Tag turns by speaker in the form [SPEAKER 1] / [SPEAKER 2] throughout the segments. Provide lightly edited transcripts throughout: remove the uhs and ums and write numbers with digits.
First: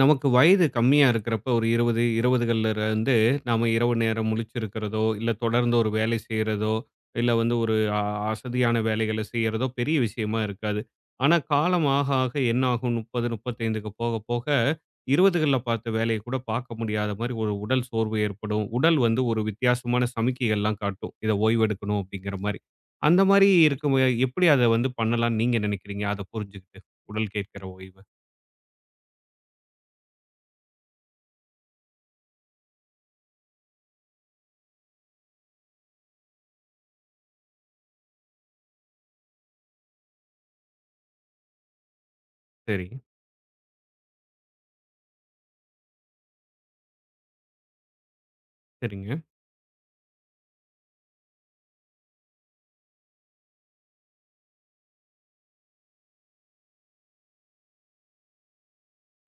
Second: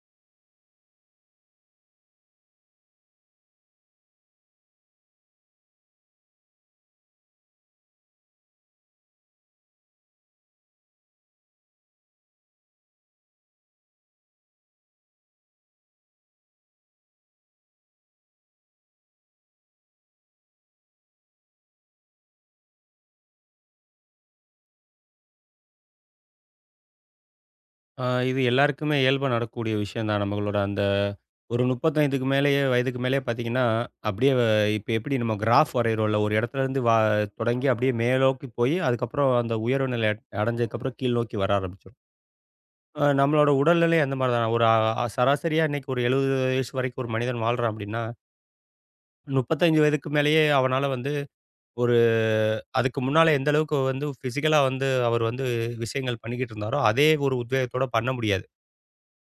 [SPEAKER 1] நமக்கு வயது கம்மியா இருக்கிறப்ப ஒரு 20, 20கள்ல இருந்து நாம இரவு நேரம் முழிச்சிருக்கிறதோ, இல்ல தொடர்ந்து ஒரு வேலை செய்றதோ, இல்ல வந்து ஒரு அசதியான வேலைகள செய்யறதோ பெரிய விஷயமா இருக்காது. ஆனா காலம் ஆக, ஆக என்ன ஆகும் 30, 35க்கு போக, போக 20கள்ல பார்த்த வேலைய கூட பார்க்க முடியாத மாரி ஒரு உடல் சோர்வு ஏற்படும். உடல் வந்து ஒரு வித்தியாசமான சமிக்கைகள்லாம் காட்டும். இத ஓய்வெடுக்கணும் அப்படிங்கிற மாரி. அந்த மாரி இருக்கும். எப்படி அத வந்து பண்ணலாம்னு நீங்க நினைக்கிறீங்க? அத புரிஞ்சுகிட்டு. உடல் கேட்கிற ஓய்வு.
[SPEAKER 2] ஆ, இது எல்லாருக்குமே இயல்பா நடக்கக்கூடிய விஷயம் தான். நம்மளோட அந்த ஒரு 35க்கு மேலேயே வயதுக்கு மேலேயே பார்த்தீங்கன்னா, அப்படியே இப்ப எப்படி நம்ம கிராஃப் வரையிறோம்ல, ஒரு இடத்துலருந்து தொடங்கி அப்படியே மேலோக்கி போய், அதுக்கப்புறம் அந்த உயர்வு நிலை அடைஞ்சதுக்கப்புறம் கீழ் நோக்கி வர ஆரம்பிச்சுரும்.
[SPEAKER 1] சரி,
[SPEAKER 2] நம்மளோட உடல்நிலை அந்த மாரி தான். ஒரு அ சராசரியா இன்னைக்கு ஒரு 70 வயசு வரைக்கும் ஒரு மனிதன் வாழ்றான் அப்படின்னா,
[SPEAKER 1] சரிங்க.
[SPEAKER 2] 35 வயதுக்கு மேலேயே அவனால வந்து ஒரு அதுக்கு முன்னால எந்த அளவுக்கு வந்து ஃபிசிக்கலா வந்து அவர் வந்து விஷயங்கள் பண்ணிக்கிட்டு இருந்தாரோ, அதே ஒரு உத்வேகத்தோட பண்ண முடியாது.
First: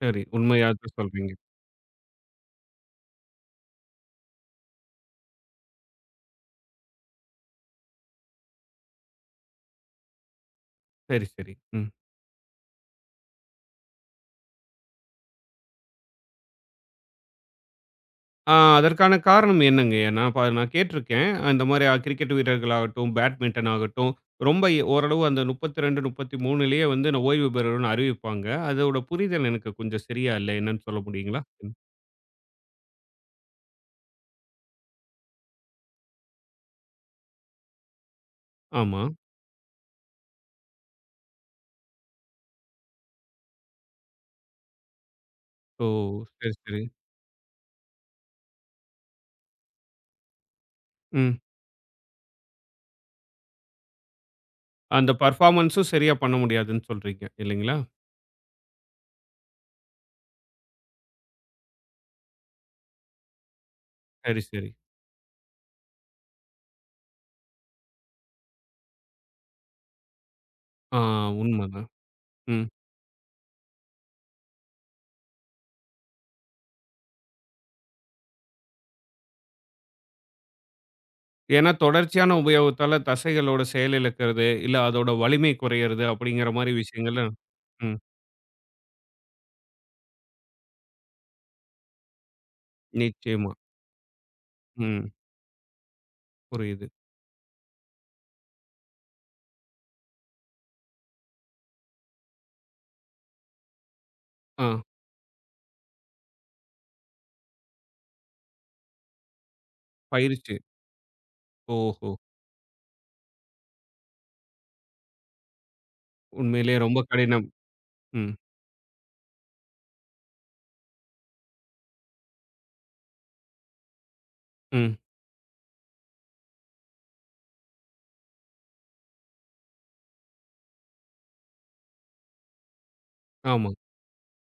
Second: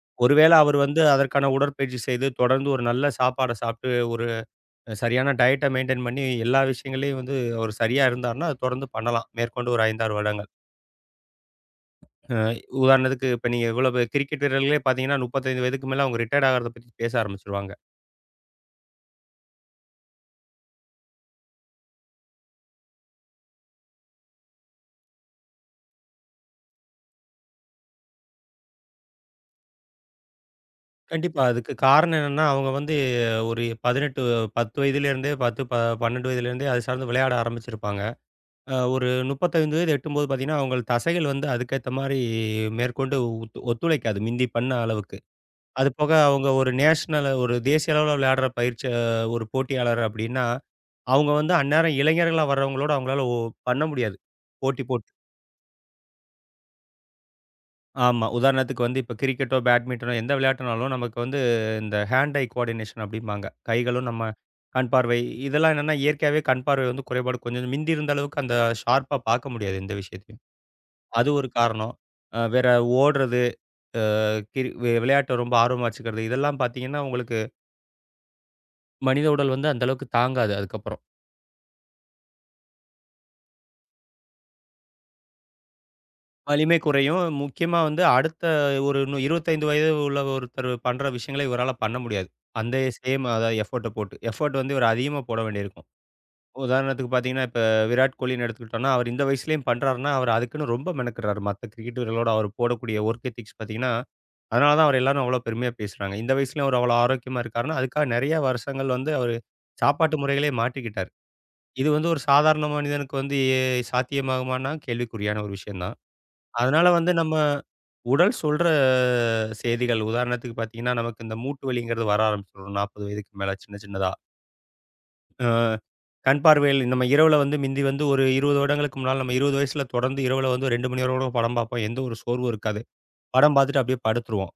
[SPEAKER 1] சரி.
[SPEAKER 2] ஒருவேள அவர்
[SPEAKER 1] உண்மையாதான்
[SPEAKER 2] வந்து
[SPEAKER 1] சொல்றீங்க.
[SPEAKER 2] அதற்கான உடற்பயிற்சி செய்து, தொடர்ந்து ஒரு நல்ல சாப்பாட சாப்பிட்டு, ஒரு சரியான டயட்ட மெயின்டெயின் பண்ணி, எல்லா விஷயங்கள்லயும் வந்து அவர் சரியா இருந்தாருன்னா, அது தொடர்ந்து பண்ணலாம். மேற்கொண்டு ஒரு 5, 6 வருடங்கள்.
[SPEAKER 1] சரி, சரி. ம்.
[SPEAKER 2] அ உதாரணத்துக்கு இப்ப நீங்க இவ்வளவு கிரிக்கெட் வீரர்களே பார்த்தீங்கன்னா, 35 வயதுக்கு மேல அவங்க ரிட்டயர்ட் ஆகுறத பத்தி பேச ஆரம்பிச்சுருவாங்க.
[SPEAKER 1] ஆ, அதற்கான காரணம் என்னங்க? ஏன்னா, நான் கேட்டுருக்கேன். இந்த மாரி கிரிக்கெட் வீரர்களாகட்டும், பேட்மிண்டன் ஆகட்டும், ரொம்ப ஓரளவு அந்த 32, 33லயே வந்து நான் ஓய்வு பெறணும்னு அறிவிப்பாங்க. அதோட புரிதல் எனக்கு கொஞ்சம் சரியா இல்ல. என்னன்னு சொல்ல முடியுங்களா?
[SPEAKER 2] கண்டிப்பா. அதுக்கு
[SPEAKER 1] ம்.
[SPEAKER 2] காரணம் என்னன்னா, அவங்க வந்து ஒரு 18 10 வயதிலிருந்தே 10 ப 12 வயதிலிருந்தே அது சார்ந்து விளையாட ஆரம்பிச்சிருப்பாங்க.
[SPEAKER 1] ஆமா.
[SPEAKER 2] ஒரு 35 வயது எட்டும்போது பார்த்தீங்கன்னா, அவங்க தசைகள் வந்து அதுக்கேத்த மாரி மேற்கொண்டு ஒத்துழைக்காது. மிந்தி பண்ண அளவுக்கு.
[SPEAKER 1] ஓ!
[SPEAKER 2] அது போக அவங்க
[SPEAKER 1] சரி, சரி.
[SPEAKER 2] ஒரு தேசிய அளவுல விளையாடுற பயிற்சி, ஒரு போட்டியாளர் அப்படின்னா, அவங்க
[SPEAKER 1] ம்.
[SPEAKER 2] வந்து அந்நேரம் இளைஞர்களா வர்றவங்களோட அவங்களால பண்ண முடியாது. போட்டி
[SPEAKER 1] அந்த
[SPEAKER 2] போட்டு.
[SPEAKER 1] பெர்ஃபார்மன்ஸும் சரியா பண்ண முடியாதுன்னு சொல்றீங்க. இல்லைங்களா?
[SPEAKER 2] ஆமா. உதாரணத்துக்கு வந்து இப்ப கிரிக்கெட்டோ, பேட்மிண்டனோ எந்த விளையாட்டுனாலும் நமக்கு வந்து இந்த ஹேண்ட் ஐ கோஆர்டினேஷன் அப்படிம்பாங்க. கைகளும் நம்ம
[SPEAKER 1] சரி, சரி.
[SPEAKER 2] கண் பார்வை. இதெல்லாம் என்னன்னா இயற்கையாவே கண் பார்வை வந்து குறைபாடு கொஞ்சம் மிந்தி இருந்த அளவுக்கு அந்த ஷார்ப்பா பார்க்க முடியாது எந்த விஷயத்தையும்.
[SPEAKER 1] ஆ,
[SPEAKER 2] அது ஒரு
[SPEAKER 1] உண்மதான்.
[SPEAKER 2] காரணம். அ
[SPEAKER 1] ம்.
[SPEAKER 2] வேற ஓடுறது, அ கிரி விளையாட்ட ரொம்ப ஆர்வமா வச்சுக்கிறது இதெல்லாம் பார்த்தீங்கன்னா, உங்களுக்கு மனித உடல் வந்து அந்த அளவுக்கு தாங்காது அதுக்கப்புறம்.
[SPEAKER 1] ஏன்னா, தொடர்ச்சியான உபயோகத்தால தசைகளோட செயலிழக்கிறது, இல்ல அதோட வலிமை குறையிறது அப்படிங்கிற மாரி
[SPEAKER 2] வலிமை
[SPEAKER 1] விஷயங்கள்ல.
[SPEAKER 2] குறையும். முக்கியமா
[SPEAKER 1] ம்.
[SPEAKER 2] வந்து அடுத்த ஒரு இன்னும் 25 வயது உள்ள ஒருத்தர் பண்ற விஷயங்கள இவரால பண்ண முடியாது. அந்த சேம்
[SPEAKER 1] நிச்சயமா.
[SPEAKER 2] அதாவது எஃபோர்ட்ட போட்டு. எஃபோர்ட் வந்து இவர்
[SPEAKER 1] ம்.
[SPEAKER 2] அதிகமா போட வேண்டியிருக்கும்.
[SPEAKER 1] புரியுது.
[SPEAKER 2] உதாரணத்துக்கு பார்த்தீங்கன்னா, இப்ப விராட் கோலின்னு எடுத்துக்கிட்டோம்னா, அவர் இந்த வயசுலயும் பண்றாருன்னா, அவர் அதுக்குன்னு ரொம்ப மெனக்கிடுறாரு. மத்த கிரிக்கெட் வீரர்களோட அவர் போடக்கூடிய வொர்க் எத்திக்ஸ் பார்த்தீங்கன்னா,
[SPEAKER 1] ஆ.
[SPEAKER 2] அதனால தான் அவர எல்லாரும் அவ்வளோ பெருமையா பேசுறாங்க. இந்த வயசுலயும் அவர் அவ்வளோ ஆரோக்கியமா இருக்காருன்னா, அதுக்காக நெறைய வருஷங்கள் வந்து அவரு சாப்பாட்டு முறைகளே
[SPEAKER 1] பயிற்சி.
[SPEAKER 2] மாட்டிக்கிட்டாரு. இது வந்து
[SPEAKER 1] ஓஹோ!
[SPEAKER 2] ஒரு சாதாரண மனிதனுக்கு வந்து சாத்தியமாகுமான்னா கேள்விக்குறியான ஒரு விஷயம் தான்.
[SPEAKER 1] உண்மையிலேயே
[SPEAKER 2] அதனால
[SPEAKER 1] ரொம்ப
[SPEAKER 2] வந்து நம்ம
[SPEAKER 1] கடினம். ம்.
[SPEAKER 2] உடல் சொல்ற செய்திகள் உதாரணத்துக்கு பார்த்தீங்கன்னா, நமக்கு இந்த மூட்டு வலிங்கிறது வர ஆரம்பிச்சுரும் 40 வயதுக்கு மேல சின்ன சின்னதா.
[SPEAKER 1] ம்.
[SPEAKER 2] அ கண் பார்வையில் நம்ம இரவுல வந்து மிந்தி வந்து ஒரு 20 வருடங்களுக்கு முன்னால நம்ம 20 வயசுல தொடர்ந்து இரவுல வந்து 2 மணி நேரம் படம் பார்ப்போம். எந்த ஒரு சோர்வும் இருக்காது. படம்
[SPEAKER 1] ஆமா.
[SPEAKER 2] பார்த்துட்டு அப்படியே படுத்துருவோம்.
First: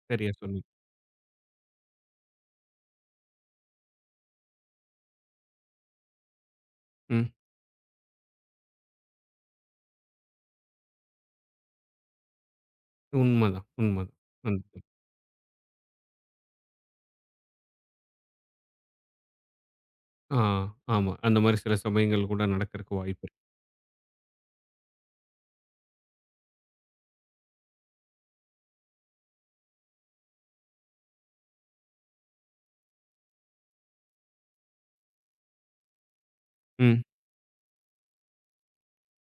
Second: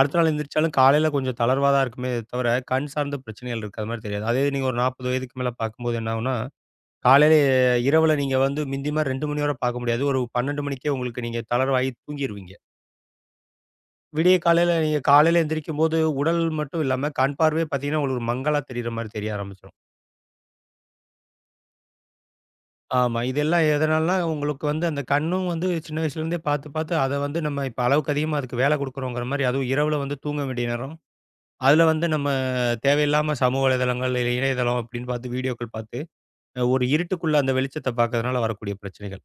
[SPEAKER 2] அடுத்த நாள்
[SPEAKER 1] சரியா சொன்னீங்க.
[SPEAKER 2] எந்திரிச்சாலும் காலையில கொஞ்சம் தளர்வா தான் இருக்குமே தவிர, கண் சார்ந்த பிரச்சனைகள் இருக்கிற மாரி தெரியாது. அதே இது நீங்க ஒரு 40 வயதுக்கு மேல பார்க்கும்போது என்ன ஆகும்னா,
[SPEAKER 1] ம்.
[SPEAKER 2] காலையில இரவுல நீங்க வந்து மிந்தி மாரி 2 மணி வரை பார்க்க முடியாது. ஒரு 12 மணிக்கே உங்களுக்கு நீங்க தளர்வாகி தூங்கிருவீங்க.
[SPEAKER 1] உண்மதான், உண்மதான்.
[SPEAKER 2] விடிய காலையில நீங்க காலையில எந்திரிக்கும்போது, உடல் மட்டும் இல்லாம கண் பார்வையே பார்த்தீங்கன்னா, உங்களுக்கு ஒரு மங்கலா தெரியிற மாரி தெரிய ஆரம்பிச்சுரும்.
[SPEAKER 1] ஆ. ஆமா. அந்த மாரி சில சமயங்கள் கூட நடக்கறக்கு
[SPEAKER 2] ஆமா.
[SPEAKER 1] வாய்ப்பு இருக்கு.
[SPEAKER 2] இதெல்லாம் எதனாலனா, உங்களுக்கு வந்து அந்த கண்ணும் வந்து சின்ன வயசுலேருந்தே பார்த்து அத வந்து நம்ம இப்ப அளவுக்கு அதிகமா அதுக்கு வேல குடுக்குறோங்கிற மாரி, அதுவும் இரவுல வந்து தூங்க வேண்டிய நேரம். அதுல வந்து நம்ம தேவையில்லாம சமூக வலைதளங்கள், இல்ல இணையதளம் அப்படின்னு பார்த்து வீடியோக்கள் பார்த்து, ஒரு
[SPEAKER 1] ம்.
[SPEAKER 2] இருட்டுக்குள்ள அந்த வெளிச்சத்த பார்க்கறதுனால வரக்கூடிய பிரச்சனைகள்.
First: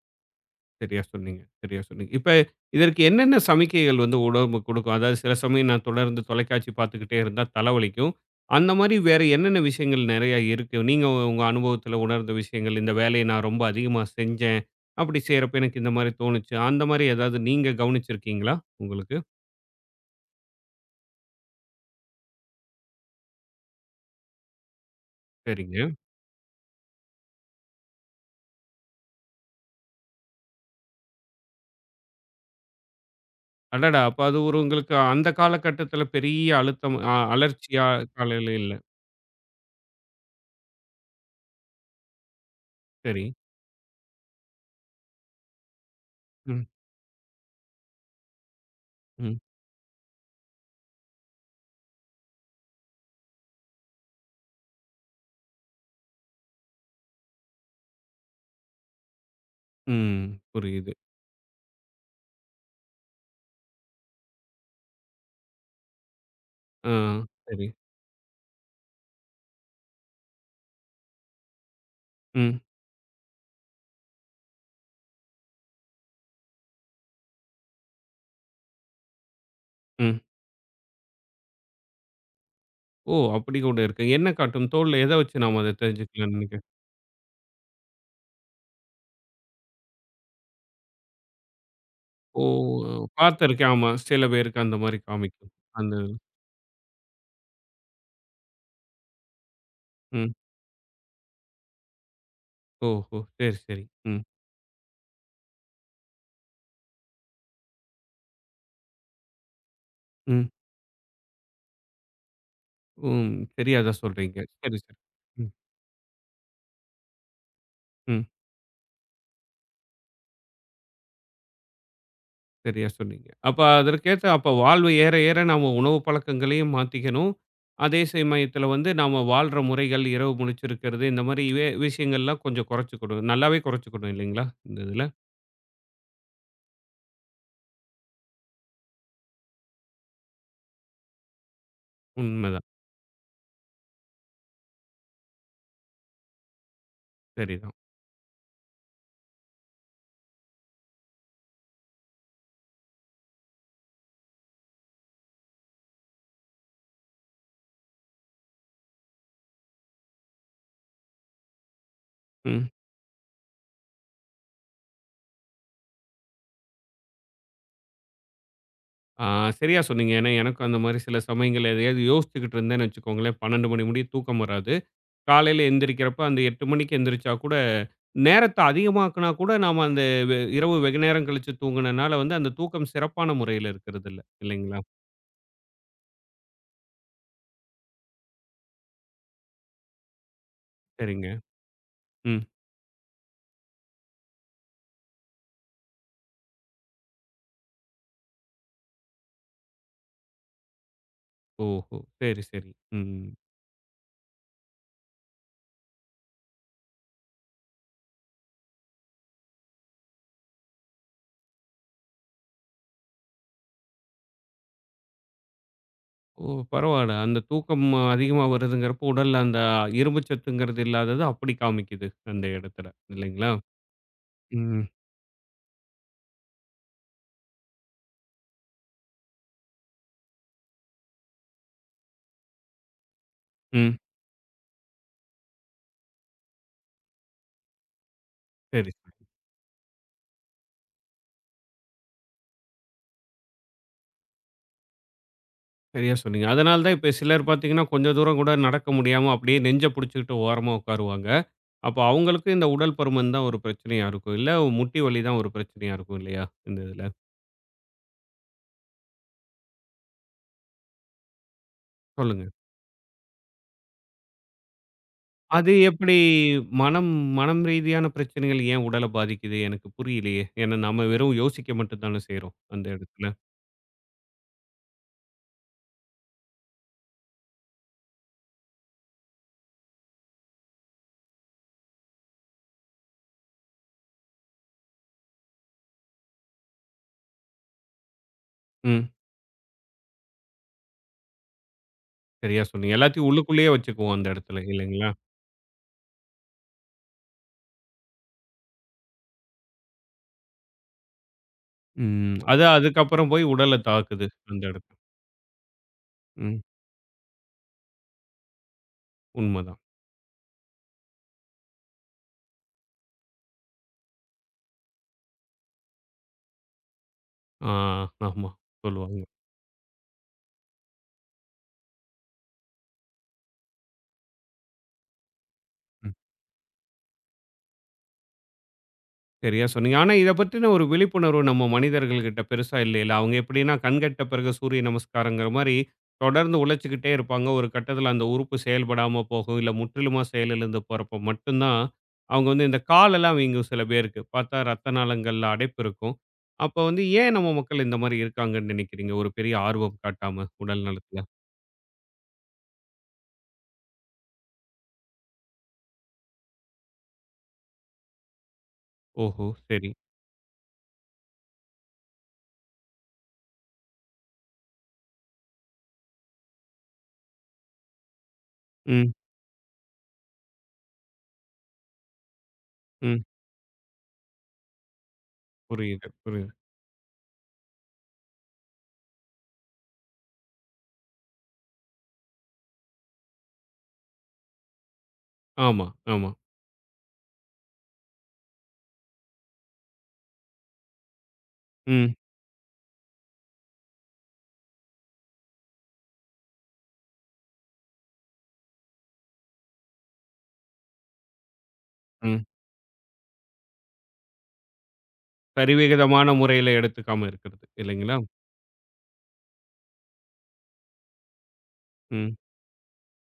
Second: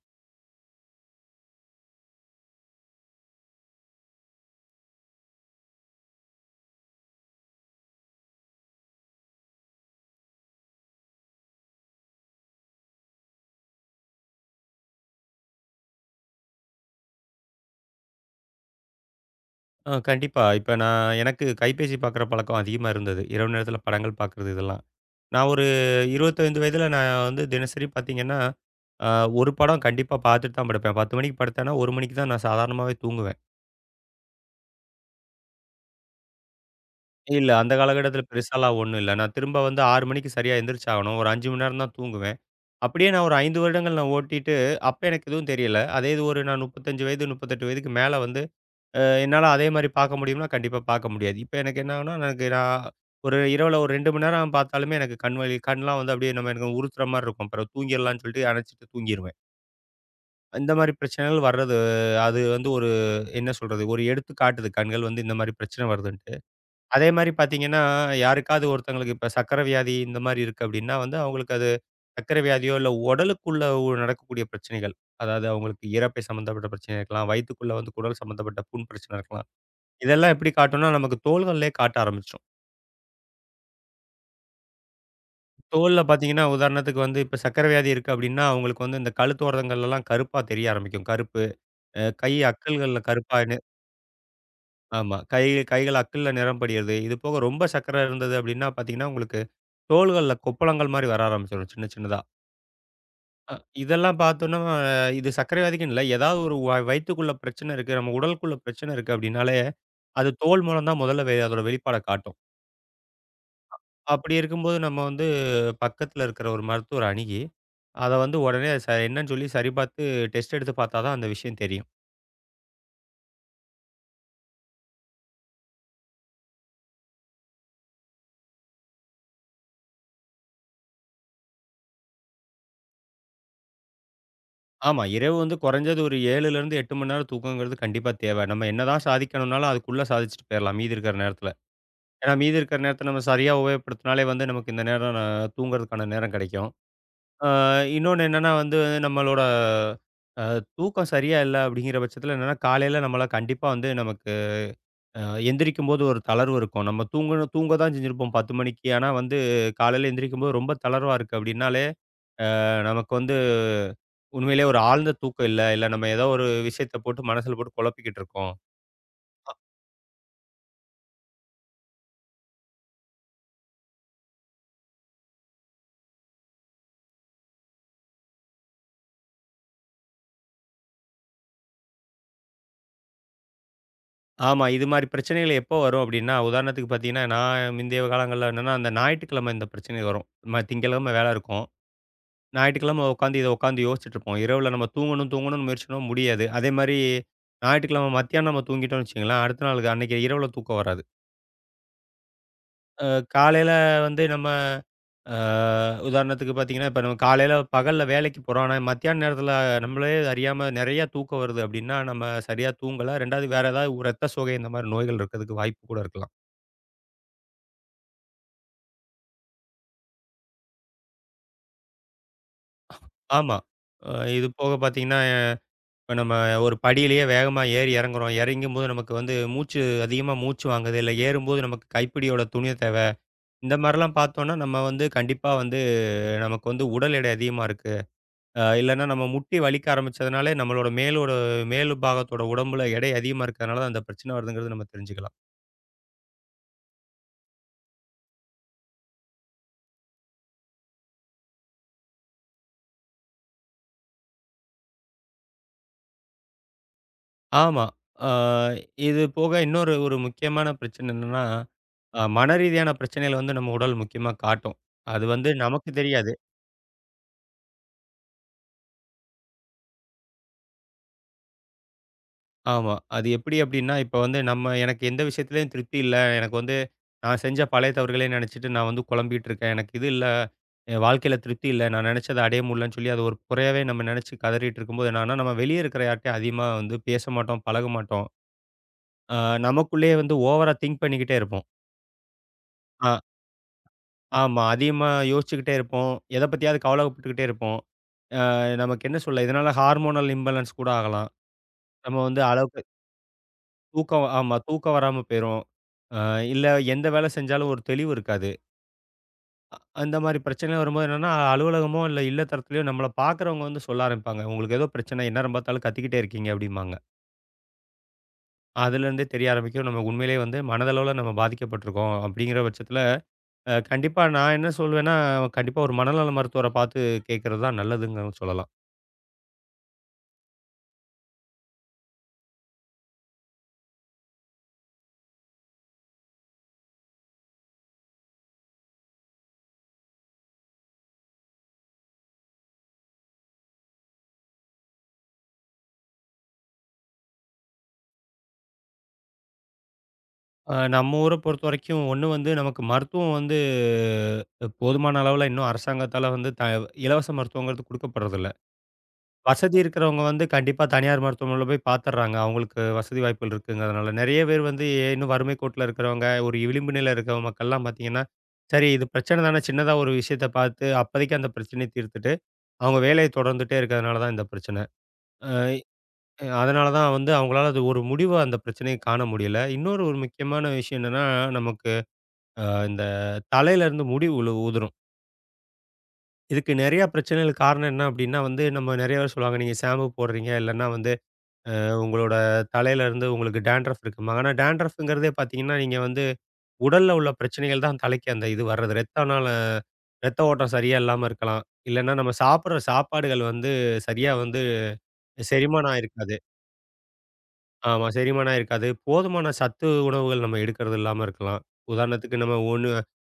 [SPEAKER 1] சரியா சொன்னீங்க, சரியா சொன்னீங்க. இப்ப இதற்கு என்னென்ன சமிக்கைகள் வந்து உடம்பு குடுக்கும்? அதாவது சில சமயம் நான் தொடர்ந்து தொலைக்காட்சி பார்த்துக்கிட்டே இருந்தா தலைவலிக்கும். அந்த மாரி வேற என்னென்ன விஷயங்கள் நெறைய இருக்கு? நீங்க உங்க அனுபவத்தில உணர்ந்த விஷயங்கள், இந்த வேலைய நான் ரொம்ப அதிகமா செஞ்சேன். அப்படி செய்றப்ப எனக்கு இந்த மாரி தோணுச்சு. அந்த மாரி ஏதாவது நீங்க கவனிச்சிருக்கீங்களா உங்களுக்கு?
[SPEAKER 2] ஆ, கண்டிப்பா. இப்ப நான் எனக்கு கைபேசி பார்க்குற பழக்கம் அதிகமா இருந்தது. இரவு நேரத்தில படங்கள் பார்க்குறது இதெல்லாம். நான் ஒரு
[SPEAKER 1] சரிங்க.
[SPEAKER 2] 25 வயதில நான் வந்து தினசரி பார்த்தீங்கன்னா, அ ஒரு படம் கண்டிப்பா பார்த்துட்டு தான் படுப்பேன். 10 மணிக்கு படுத்தேன்னா, 1 மணிக்கு தான் நான் சாதாரணமாவே தூங்குவேன்.
[SPEAKER 1] அடடா! அப்ப அது ஒரு உங்களுக்கு அந்த காலகட்டத்தில பெரிய அழுத்தம்
[SPEAKER 2] இல்ல அந்த
[SPEAKER 1] அலர்ச்சியா
[SPEAKER 2] காலகட்டத்தில
[SPEAKER 1] காலையில இல்ல.
[SPEAKER 2] பெருசாலாம் ஒண்ணும் இல்ல. நான் திரும்ப வந்து 6 மணிக்கு சரியா எந்திரிச்சாகணும். ஒரு 5 மணி நேரம் தான் தூங்குவேன். அப்படியே
[SPEAKER 1] சரி.
[SPEAKER 2] நான் ஒரு 5 வருடங்கள் நான் ஓட்டிட்டு, அப்ப எனக்கு எதுவும் தெரியல. அதே இது ஒரு நான்
[SPEAKER 1] ம்,
[SPEAKER 2] 35 வயது, 38 வயதுக்கு மேல வந்து,
[SPEAKER 1] ம்,
[SPEAKER 2] என்னால அதே மாரி பார்க்க முடியும்னா, கண்டிப்பா பார்க்க முடியாது. இப்ப எனக்கு என்ன ஆகும்னா, எனக்கு நான் ஒரு இரவுல ஒரு 2 மணி நேரம் பார்த்தாலுமே எனக்கு கண் வலி கண்லாம் வந்து அப்படியே நம்ம எனக்கு உறுத்துற மாரி இருக்கும். பிறகு தூங்கிடலாம்னு சொல்லிட்டு அணைச்சிட்டு தூங்கிருவேன்.
[SPEAKER 1] ம்.
[SPEAKER 2] இந்த
[SPEAKER 1] புரியுது.
[SPEAKER 2] மாரி பிரச்சனைகள் வர்றது, அது வந்து ஒரு என்ன சொல்றது? ஒரு எடுத்துக்காட்டுது கண்கள் வந்து இந்த மாரி பிரச்சனை வருதுன்ட்டு.
[SPEAKER 1] ஆ.
[SPEAKER 2] அதே மாரி
[SPEAKER 1] சரி.
[SPEAKER 2] பார்த்தீங்கன்னா, யாருக்காவது ஒருத்தங்களுக்கு இப்ப சர்க்கரை வியாதி இந்த மாரி இருக்கு அப்டின்னா வந்து, அவங்களுக்கு அது சர்க்கரை
[SPEAKER 1] ம்,
[SPEAKER 2] வியாதியோ, இல்ல உடலுக்குள்ள ஒரு நடக்கக்கூடிய பிரச்சனைகள். அதாவது அவங்களுக்கு இரைப்பை சம்மந்தப்பட்ட பிரச்சனையா இருக்கலாம். வயித்துக்குள்ள வந்து குடல் சம்மந்தப்பட்ட புண் பிரச்சனை இருக்கலாம்.
[SPEAKER 1] ம்.
[SPEAKER 2] இதெல்லாம் எப்படி காட்டும்னா, நமக்கு தோள்கள்லயே காட்ட ஆரம்பிச்சுரும்.
[SPEAKER 1] ஓ! அப்படி கூட இருக்கு. என்ன காட்டும்? தோல்ல எத வச்சு நாம அத
[SPEAKER 2] தோல்ல
[SPEAKER 1] தெரிஞ்சுக்கலாம்னு
[SPEAKER 2] பார்த்தீங்கன்னா,
[SPEAKER 1] நினைக்கிறேன்?
[SPEAKER 2] உதாரணத்துக்கு வந்து இப்ப சர்க்கரை வியாதி இருக்கு அப்டின்னா, அவங்களுக்கு வந்து இந்த கழுத்தோரங்கள்லலாம் கருப்பா தெரிய ஆரம்பிக்கும். கருப்பு. கை
[SPEAKER 1] ஓ!
[SPEAKER 2] அக்கல்கள்ல கருப்பா.
[SPEAKER 1] பார்த்திருக்கேன். ஆமா. சில பேருக்கு அந்த மாரி
[SPEAKER 2] ஆமா.
[SPEAKER 1] காமிக்கும். அந்த
[SPEAKER 2] கைகள் அக்குள்ள நிறம் படியிறது. இது போக ரொம்ப சர்க்கரை இருந்தது அப்படின்னா பார்த்தீங்கன்னா, உங்களுக்கு
[SPEAKER 1] ம்.
[SPEAKER 2] தோள்கள்ல கொப்பளங்கள் மாரி வர ஆரம்பிச்சுரும் சின்ன சின்னதா.
[SPEAKER 1] ஓஹோ!
[SPEAKER 2] அ
[SPEAKER 1] சரி, சரி.
[SPEAKER 2] இதெல்லாம்
[SPEAKER 1] ம்,
[SPEAKER 2] பார்த்தோன்னா, இது சர்க்கரை வியாதிக்குன்னு இல்ல. ஏதாவது ஒரு வயித்துக்குள்ள பிரச்சனை இருக்கு, நம்ம உடலுக்குள்ள பிரச்சனை இருக்கு அப்படின்னாலே, அது
[SPEAKER 1] ம்,
[SPEAKER 2] தோல் மூலம் தான் முதல்ல அதோட வெளிப்பாட காட்டும்.
[SPEAKER 1] ம். சரியா தான்
[SPEAKER 2] அப்படி
[SPEAKER 1] சொல்றீங்க.
[SPEAKER 2] இருக்கும்போது
[SPEAKER 1] சரி, சரி.
[SPEAKER 2] நம்ம வந்து
[SPEAKER 1] ம்,
[SPEAKER 2] பக்கத்துல இருக்கிற ஒரு மருத்துவர அணுகி, அத
[SPEAKER 1] ம்.
[SPEAKER 2] வந்து உடனே என்னன்னு சொல்லி சரி பார்த்து டெஸ்ட் எடுத்து பார்த்தா தான் அந்த விஷயம் தெரியும்.
[SPEAKER 1] சரியா சொன்னீங்க. அப்ப அதற்கேத்த அப்ப வாழ்வு ஏற ஏற நாம உணவு பழக்கங்களையும் மாத்திக்கணும். அதே சமயத்தில வந்து நாம வாழ்ற முறைகள், இரவு முழிச்சிருக்கிறது இந்த மாரி விஷயங்கள்லாம் கொஞ்சம் குறைச்சுக்கணும். நல்லாவே குறைச்சுக்கணும் இல்லைங்களா? இந்த
[SPEAKER 2] ஆமா.
[SPEAKER 1] இதுல.
[SPEAKER 2] இரவு வந்து குறைஞ்சது ஒரு 7லேருந்து 8 மணி நேரம் தூக்கங்கிறது கண்டிப்பா தேவை. நம்ம என்னதான் சாதிக்கணும்னாலும் அதுக்குள்ள சாதிச்சுட்டு போயிரலாம் மீதி இருக்கிற நேரத்தில. ஏன்னா மீதி
[SPEAKER 1] உண்மதான்.
[SPEAKER 2] இருக்கிற நேரத்த நம்ம சரியா உபயோகப்படுத்தினாலே வந்து நமக்கு இந்த நேரம் நான் தூங்குறதுக்கான நேரம் கிடைக்கும். ஆ,
[SPEAKER 1] சரிதான்.
[SPEAKER 2] இன்னொன்னு என்னன்னா வந்து நம்மளோட அ தூக்கம் சரியா இல்ல அப்படிங்கிற பட்சத்தில என்னன்னா, காலையில நம்மள கண்டிப்பா வந்து நமக்கு அ எந்திரிக்கும்போது ஒரு தளர்வு இருக்கும். நம்ம தூங்கணும் தூங்க தான் செஞ்சிருப்போம் 10 மணிக்கு. ஆனா வந்து காலையில எந்திரிக்கும்போது ரொம்ப தளர்வா இருக்கு அப்படின்னாலே
[SPEAKER 1] ம்.
[SPEAKER 2] நமக்கு வந்து உண்மையிலேயே ஒரு ஆழ்ந்த தூக்கம் இல்ல. இல்ல நம்ம ஏதோ ஒரு விஷயத்த போட்டு மனசுல போட்டு குழப்பிக்கிட்டு இருக்கோம்.
[SPEAKER 1] ஆ, சரியா சொன்னீங்க. ஏன்னா, எனக்கும் அந்த மாரி சில சமயங்கள்ல எதையாவது யோசிச்சுக்கிட்டு இருந்தேன்னு வச்சுக்கோங்களேன், 12 மணி முடிய தூக்கம் வராது. காலையில எந்திரிக்கிறப்ப அந்த 8 மணிக்கு எந்திரிச்சா கூட, நேரத்த அதிகமாக்குனா கூட நாம அந்த இரவு வெகு நேரம் கழிச்சு தூங்குனனால வந்து அந்த தூக்கம் சிறப்பான முறையில இருக்கிறதில்ல.
[SPEAKER 2] ஆமா.
[SPEAKER 1] இல்லைங்களா?
[SPEAKER 2] இது மாரி பிரச்சனைகள் எப்போ வரும் அப்டின்னா, உதாரணத்துக்கு பார்த்தீங்கன்னா, நான் முந்தைய காலங்கள்ல என்னன்னா, அந்த ஞாயிற்றுக்கிழமை இந்த பிரச்சனை வரும். திங்கட்கிழமை
[SPEAKER 1] சரிங்க.
[SPEAKER 2] வேலை இருக்கும்.
[SPEAKER 1] ம்.
[SPEAKER 2] ஞாயிற்றுக்கிழமை உட்காந்து யோசிச்சுட்டு இருப்போம். இரவுல நம்ம தூங்கணும்னு முயற்சி பண்ணோம் முடியாது. அதே மாரி ஞாயிற்றுக்கிழமை மத்தியானம் நம்ம தூங்கிட்டோம்னு வச்சுக்கங்களேன், அடுத்த நாளுக்கு அன்னைக்கு இரவுல தூக்கம் வராது.
[SPEAKER 1] ஓஹோ! சரி, சரி.
[SPEAKER 2] அ
[SPEAKER 1] ம்.
[SPEAKER 2] காலையில வந்து நம்ம ஆ, உதாரணத்துக்கு பார்த்தீங்கன்னா, இப்ப நம்ம காலையில பகல்ல வேலைக்கு போறோம். ஆனா, மத்தியான நேரத்தில நம்மளே அறியாம நெறையா தூக்கம் வருது அப்படின்னா, நம்ம சரியா தூங்கல. 2வது வேற ஏதாவது ஒரு ரத்த சோகை இந்த மாரி நோய்கள் இருக்கிறதுக்கு வாய்ப்பு கூட இருக்கலாம்.
[SPEAKER 1] ஓ! பரவால்ல. அந்த தூக்கம் அதிகமா வருதுங்கிறப்போ, உடல்ல அந்த இரும்பு சத்துங்கிறது இல்லாதது அப்படி காமிக்குது, அந்த இடத்துல. இல்லைங்களா?
[SPEAKER 2] ஆமா. அ இது போக
[SPEAKER 1] ம்.
[SPEAKER 2] பார்த்தீங்கன்னா, இப்ப நம்ம ஒரு படியிலேயே வேகமா ஏறி இறங்குறோம். இறங்கும்போது நமக்கு வந்து அதிகமா மூச்சு வாங்குது. இல்ல ஏறும்போது நமக்கு கைப்பிடியோட துணிய தேவை. இந்த
[SPEAKER 1] ம்.
[SPEAKER 2] மாரிலாம் பார்த்தோம்னா, நம்ம வந்து கண்டிப்பா வந்து நமக்கு வந்து உடல் எடை அதிகமா இருக்கு.
[SPEAKER 1] சரி.
[SPEAKER 2] இல்லன்னா நம்ம முட்டி வலிக்க ஆரம்பிச்சதுனாலே, நம்மளோட மேலோட மேல் பாகத்தோட உடம்புல எடை அதிகமா இருக்கறனால தான் அந்த பிரச்சனை வருதுங்கிறது நம்ம தெரிஞ்சுக்கலாம்.
[SPEAKER 1] சரியா சொன்னீங்க. அதனால தான் இப்ப சிலர் பார்த்தீங்கன்னா, கொஞ்சம் தூரம் கூட நடக்க முடியாம அப்படியே நெஞ்ச புடிச்சுக்கிட்டு ஓரமா உட்காருவாங்க. அப்போ அவங்களுக்கு இந்த உடல் பருமன் தான் ஒரு பிரச்சனையா இருக்கும். இல்ல முட்டி வலி தான் ஒரு பிரச்சனையா இருக்கும் இல்லையா? இந்த இதுல.
[SPEAKER 2] ஆமா. அ இது போக இன்னொரு ஒரு முக்கியமான பிரச்சனை என்னன்னா,
[SPEAKER 1] சொல்லுங்க.
[SPEAKER 2] மன ரீதியான பிரச்சனைகள வந்து நம்ம உடல் முக்கியமா காட்டும். அது வந்து
[SPEAKER 1] அது
[SPEAKER 2] நமக்கு
[SPEAKER 1] எப்படி
[SPEAKER 2] தெரியாது.
[SPEAKER 1] மனம் மனம் ரீதியான பிரச்சனைகள் ஏன் உடல பாதிக்குது? எனக்கு புரியலையே. ஏன்னா நம்ம வெறும் யோசிக்க மட்டும் தானே செய்றோம் அந்த
[SPEAKER 2] ஆமா. அது
[SPEAKER 1] இடத்துல.
[SPEAKER 2] எப்படி அப்டின்னா, இப்ப வந்து நம்ம எனக்கு எந்த விஷயத்திலயும் திருப்தி இல்ல. எனக்கு வந்து நான் செஞ்ச பழைய தவறுகளே நெனச்சுட்டு நான் வந்து குழம்பிட்டு இருக்கேன். எனக்கு இது இல்ல, என் வாழ்க்கையில திருப்தி இல்ல. நான் நெனச்சத அடைய முடியலன்னு சொல்லி, அது ஒரு குறையாவே நம்ம நெனச்சு கதறிட்டு இருக்கும்போது என்னான்னா, நம்ம வெளிய இருக்கிற யார்ட்டயும் அதிகமா வந்து பேச மாட்டோம், பழக மாட்டோம்.
[SPEAKER 1] ம்.
[SPEAKER 2] அ நமக்குள்ளேயே வந்து ஓவரா திங்க் பண்ணிக்கிட்டே இருப்போம்.
[SPEAKER 1] சரியா சொன்னீங்க.
[SPEAKER 2] அ
[SPEAKER 1] எல்லாத்தையும் உள்ளுக்குள்ளேயே வச்சுக்குவோம் அந்த இடத்துல
[SPEAKER 2] ஆமா. அதிகமா
[SPEAKER 1] இல்லைங்களா?
[SPEAKER 2] யோசிச்சுக்கிட்டே இருப்போம். எத பத்தியாவது கவலைப்பட்டுக்கிட்டே இருப்போம். நமக்கு என்ன சொல்ல, இதனால ஹார்மோனல் இம்பேலன்ஸ் கூட ஆகலாம். நம்ம
[SPEAKER 1] ம்.
[SPEAKER 2] வந்து
[SPEAKER 1] அது
[SPEAKER 2] அளவுக்கு
[SPEAKER 1] அதுக்கப்புறம் போய் உடல
[SPEAKER 2] தூக்கம்
[SPEAKER 1] தாக்குது
[SPEAKER 2] ஆமா.
[SPEAKER 1] அந்த இடத்துல.
[SPEAKER 2] தூக்கம் வராம போயிரும். அ
[SPEAKER 1] ம்.
[SPEAKER 2] இல்ல எந்த வேலை செஞ்சாலும் ஒரு தெளிவு இருக்காது.
[SPEAKER 1] உண்மதான்.
[SPEAKER 2] அந்த மாரி பிரச்சனை வரும்போது என்னன்னா, அலுவலகமோ இல்ல இல்லத்தரத்துலயோ நம்மள பார்க்குறவங்க வந்து சொல்ல ஆரம்பிப்பாங்க. உங்களுக்கு ஏதோ பிரச்சனை எந்நேரம் பார்த்தாலும் கத்திக்கிட்டே இருக்கீங்க அப்டிம்பாங்க.
[SPEAKER 1] ஆ, ஆமா. சொல்லுவாங்க.
[SPEAKER 2] அதுலேருந்தே தெரிய ஆரம்பிக்கும். நம்ம உண்மையிலேயே வந்து மனதளவுல நம்ம பாதிக்கப்பட்டுருக்கோம். அப்டிங்கிற பட்சத்துல கண்டிப்பா நான் என்ன சொல்வேன்னா, கண்டிப்பா ஒரு மனநல மருத்துவர பார்த்து கேட்கறது தான் நல்லதுன்னு சொல்லலாம்.
[SPEAKER 1] சரியா சொன்னீங்க. ஆனா, இத பத்தின ஒரு விழிப்புணர்வு நம்ம மனிதர்கள்கிட்ட பெருசா இல்லைல்ல. அவங்க எப்படின்னா, கண்கட்ட பிறகு சூரிய நமஸ்காரங்கிற மாரி தொடர்ந்து உழைச்சுக்கிட்டே இருப்பாங்க. ஒரு கட்டத்தில அந்த உறுப்பு செயல்படாம போகும். இல்ல முற்றிலுமா செயலிழந்து போறப்ப மட்டும் தான், அவங்க வந்து இந்த காலெல்லாம் வீங்கும் சில பேருக்கு. பார்த்தா ரத்த நாளங்கள்ல அடைப்பு இருக்கும். அப்ப வந்து ஏன் நம்ம மக்கள் இந்த மாரி இருக்காங்கன்னு நினைக்கிறீங்க? ஒரு பெரிய ஆர்வம் காட்டாம உடல் நலத்துல.
[SPEAKER 2] நம்ம ஊர பொறுத்தவரைக்கும் ஒண்ணு வந்து நமக்கு மருத்துவம் வந்து போதுமான அளவுல இன்னும் அரசாங்கத்தால வந்து இலவச மருத்துவங்கிறது குடுக்கப்படுறதில்ல.
[SPEAKER 1] ஓஹோ!
[SPEAKER 2] வசதி
[SPEAKER 1] சரி.
[SPEAKER 2] இருக்கிறவங்க வந்து கண்டிப்பா தனியார் மருத்துவமனையில போய் பார்த்துடுறாங்க. அவங்களுக்கு வசதி வாய்ப்புகள் இருக்குங்கிறதுனால. நெறைய பேர் வந்து இன்னும் வறுமை கோட்ல இருக்கிறவங்க, ஒரு விளிம்பு நிலையில இருக்கிற மக்கள்லாம் பார்த்தீங்கன்னா, சரி இது
[SPEAKER 1] ம்,
[SPEAKER 2] பிரச்சனை தானே சின்னதா ஒரு விஷயத்த பார்த்து அப்போதைக்கு அந்த பிரச்சனைய தீர்த்துட்டு, அவங்க
[SPEAKER 1] ம்.
[SPEAKER 2] வேலைய தொடர்ந்துட்டே இருக்கிறதுனால தான் இந்த பிரச்சனை. அ
[SPEAKER 1] புரியுது, புரியுது.
[SPEAKER 2] அதனால தான் வந்து அவங்களால அது ஒரு முடிவு அந்த பிரச்சனைய காண முடியல. இன்னொரு ஒரு முக்கியமான விஷயம் என்னன்னா, நமக்கு அ இந்த தலையிலேருந்து முடி உதிரும்.
[SPEAKER 1] ஆமா, ஆமா.
[SPEAKER 2] இதுக்கு நெறைய பிரச்சனைகளுக்கு காரணம் என்ன அப்டின்னா வந்து, நம்ம நெறைய பேர் சொல்லுவாங்க, நீங்க ஷாம்பு போடுறீங்க இல்லன்னா வந்து
[SPEAKER 1] ம்,
[SPEAKER 2] உங்களோட தலையில இருந்து உங்களுக்கு டேண்ட்ரஃப் இருக்குமா? ஆனா டேண்ட்ரஃப்ங்கிறதே பார்த்தீங்கன்னா, நீங்க வந்து உடல்ல உள்ள பிரச்சனைகள் தான் தலைக்கு அந்த இது வர்றது. ரத்த ஓட்டம் சரியா இல்லாம இருக்கலாம். இல்லன்னா நம்ம
[SPEAKER 1] ம்.
[SPEAKER 2] சாப்பிடுற சாப்பாடுகள் வந்து சரியா வந்து செரிமானம்
[SPEAKER 1] சரிவிகிதமான
[SPEAKER 2] ஆயிருக்காது.
[SPEAKER 1] முறையில எடுத்துக்காம இருக்கிறது
[SPEAKER 2] ஆமா
[SPEAKER 1] இல்லைங்களா?
[SPEAKER 2] செரிமானம் ஆயிருக்காது. போதுமான சத்து உணவுகள் நம்ம எடுக்கிறது இல்லாம இருக்கலாம்.
[SPEAKER 1] ம்.
[SPEAKER 2] உதாரணத்துக்கு நம்ம ஒண்ணு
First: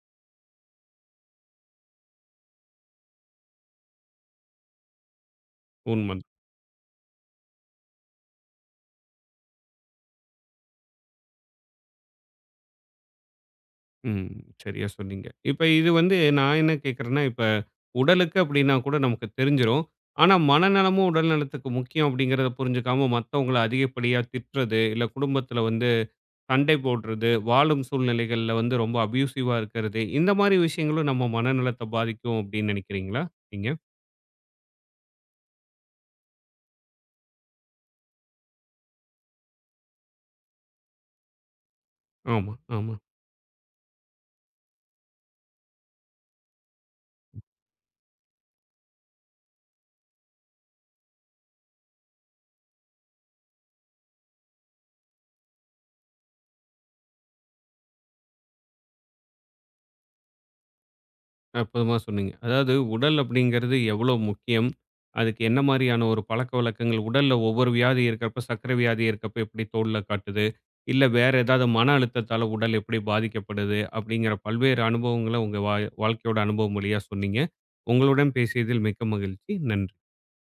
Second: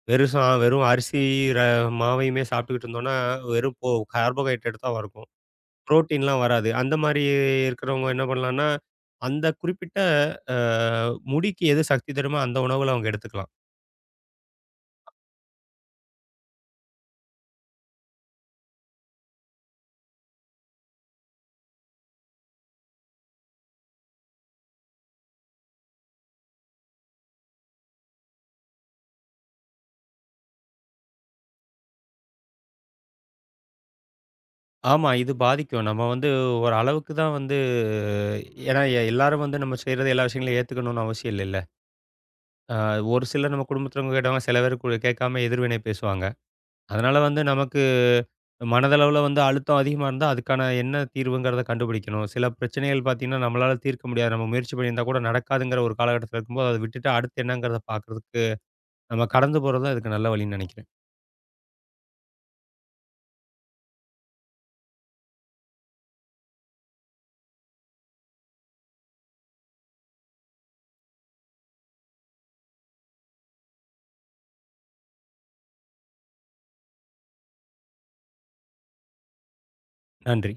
[SPEAKER 2] வெறும் அரிசி ர மாவையுமே சாப்பிட்டுக்கிட்டு இருந்தோம்னா, வெறும் போ கார்போஹைட்ரேட் தான் இருக்கும்.
[SPEAKER 1] உண்மதான்.
[SPEAKER 2] புரோட்டீன்லாம் வராது. அந்த மாரி இருக்கிறவங்க என்ன பண்ணலான்னா, அந்த குறிப்பிட்ட அ முடிக்கு எது சக்தி தருமோ அந்த உணவுகள அவங்க எடுத்துக்கலாம்.
[SPEAKER 1] ம். சரியா சொன்னீங்க. இப்ப இது வந்து நான் என்ன கேட்கிறேன்னா, இப்ப உடலுக்கு அப்படின்னா கூட நமக்கு தெரிஞ்சிரும். ஆனா, மனநலமும் உடல் நலத்துக்கு முக்கியம் அப்படிங்கிறத புரிஞ்சுக்காம மத்தவங்கள அதிகப்படியா திட்டுறது, இல்ல குடும்பத்தில வந்து சண்டை போடுறது, வாழும் சூழ்நிலைகள்ல வந்து ரொம்ப அப்யூசிவா இருக்கிறது, இந்த மாரி விஷயங்களும் நம்ம மனநலத்த பாதிக்கும் அப்படின்னு நினைக்கிறீங்களா? நீங்க?
[SPEAKER 2] ஆமா. இது பாதிக்கும். நம்ம வந்து ஒரு அளவுக்கு தான் வந்து, ஏன்னா எல்லாரும் வந்து நம்ம செய்றது எல்லா விஷயங்களையும் ஏத்துக்கணும்னு அவசியம் இல்லைல்ல.
[SPEAKER 1] ஆமா,
[SPEAKER 2] அ
[SPEAKER 1] ஆமா.
[SPEAKER 2] ஒரு சிலர் நம்ம குடும்பத்தினவங்க கேட்டாங்கன்னா, சில பேர் கேட்காம எதிர்வினை பேசுவாங்க. அதனால வந்து நமக்கு மனதளவுல வந்து அழுத்தம் அதிகமா இருந்தா, அதுக்கான என்ன தீர்வுங்கிறத கண்டுபிடிக்கணும். சில பிரச்சனைகள் பார்த்தீங்கன்னா, நம்மளால தீர்க்க முடியாது. நம்ம முயற்சி பண்ணியிருந்தா கூட நடக்காதுங்கிற ஒரு காலகட்டத்தில இருக்கும்போது, அத விட்டுட்டு அடுத்து என்னங்கிறத பார்க்கறதுக்கு நம்ம கடந்து போறது தான் இதுக்கு நல்ல வழின்னு நெனைக்கிறேன்.
[SPEAKER 1] அற்புதமா சொன்னீங்க. அதாவது உடல் அப்படிங்கிறது எவ்வளோ முக்கியம்? அதுக்கு என்ன மாரியான ஒரு பழக்கவழக்கங்கள் உடல்ல ஒவ்வொரு வியாதி இருக்கிறப்ப, சர்க்கரை வியாதி இருக்கிறப்ப எப்படி தோல்ல காட்டுது? இல்ல வேற ஏதாவது மன அழுத்தத்தால உடல் எப்படி பாதிக்கப்படுது? அப்படிங்கிற பல்வேறு அனுபவங்கள உங்க வாழ்க்கையோட அனுபவம் வழியா சொன்னீங்க. உங்களுடன் பேசியதில் மிக்க மகிழ்ச்சி. நன்றி.
[SPEAKER 2] நன்றி.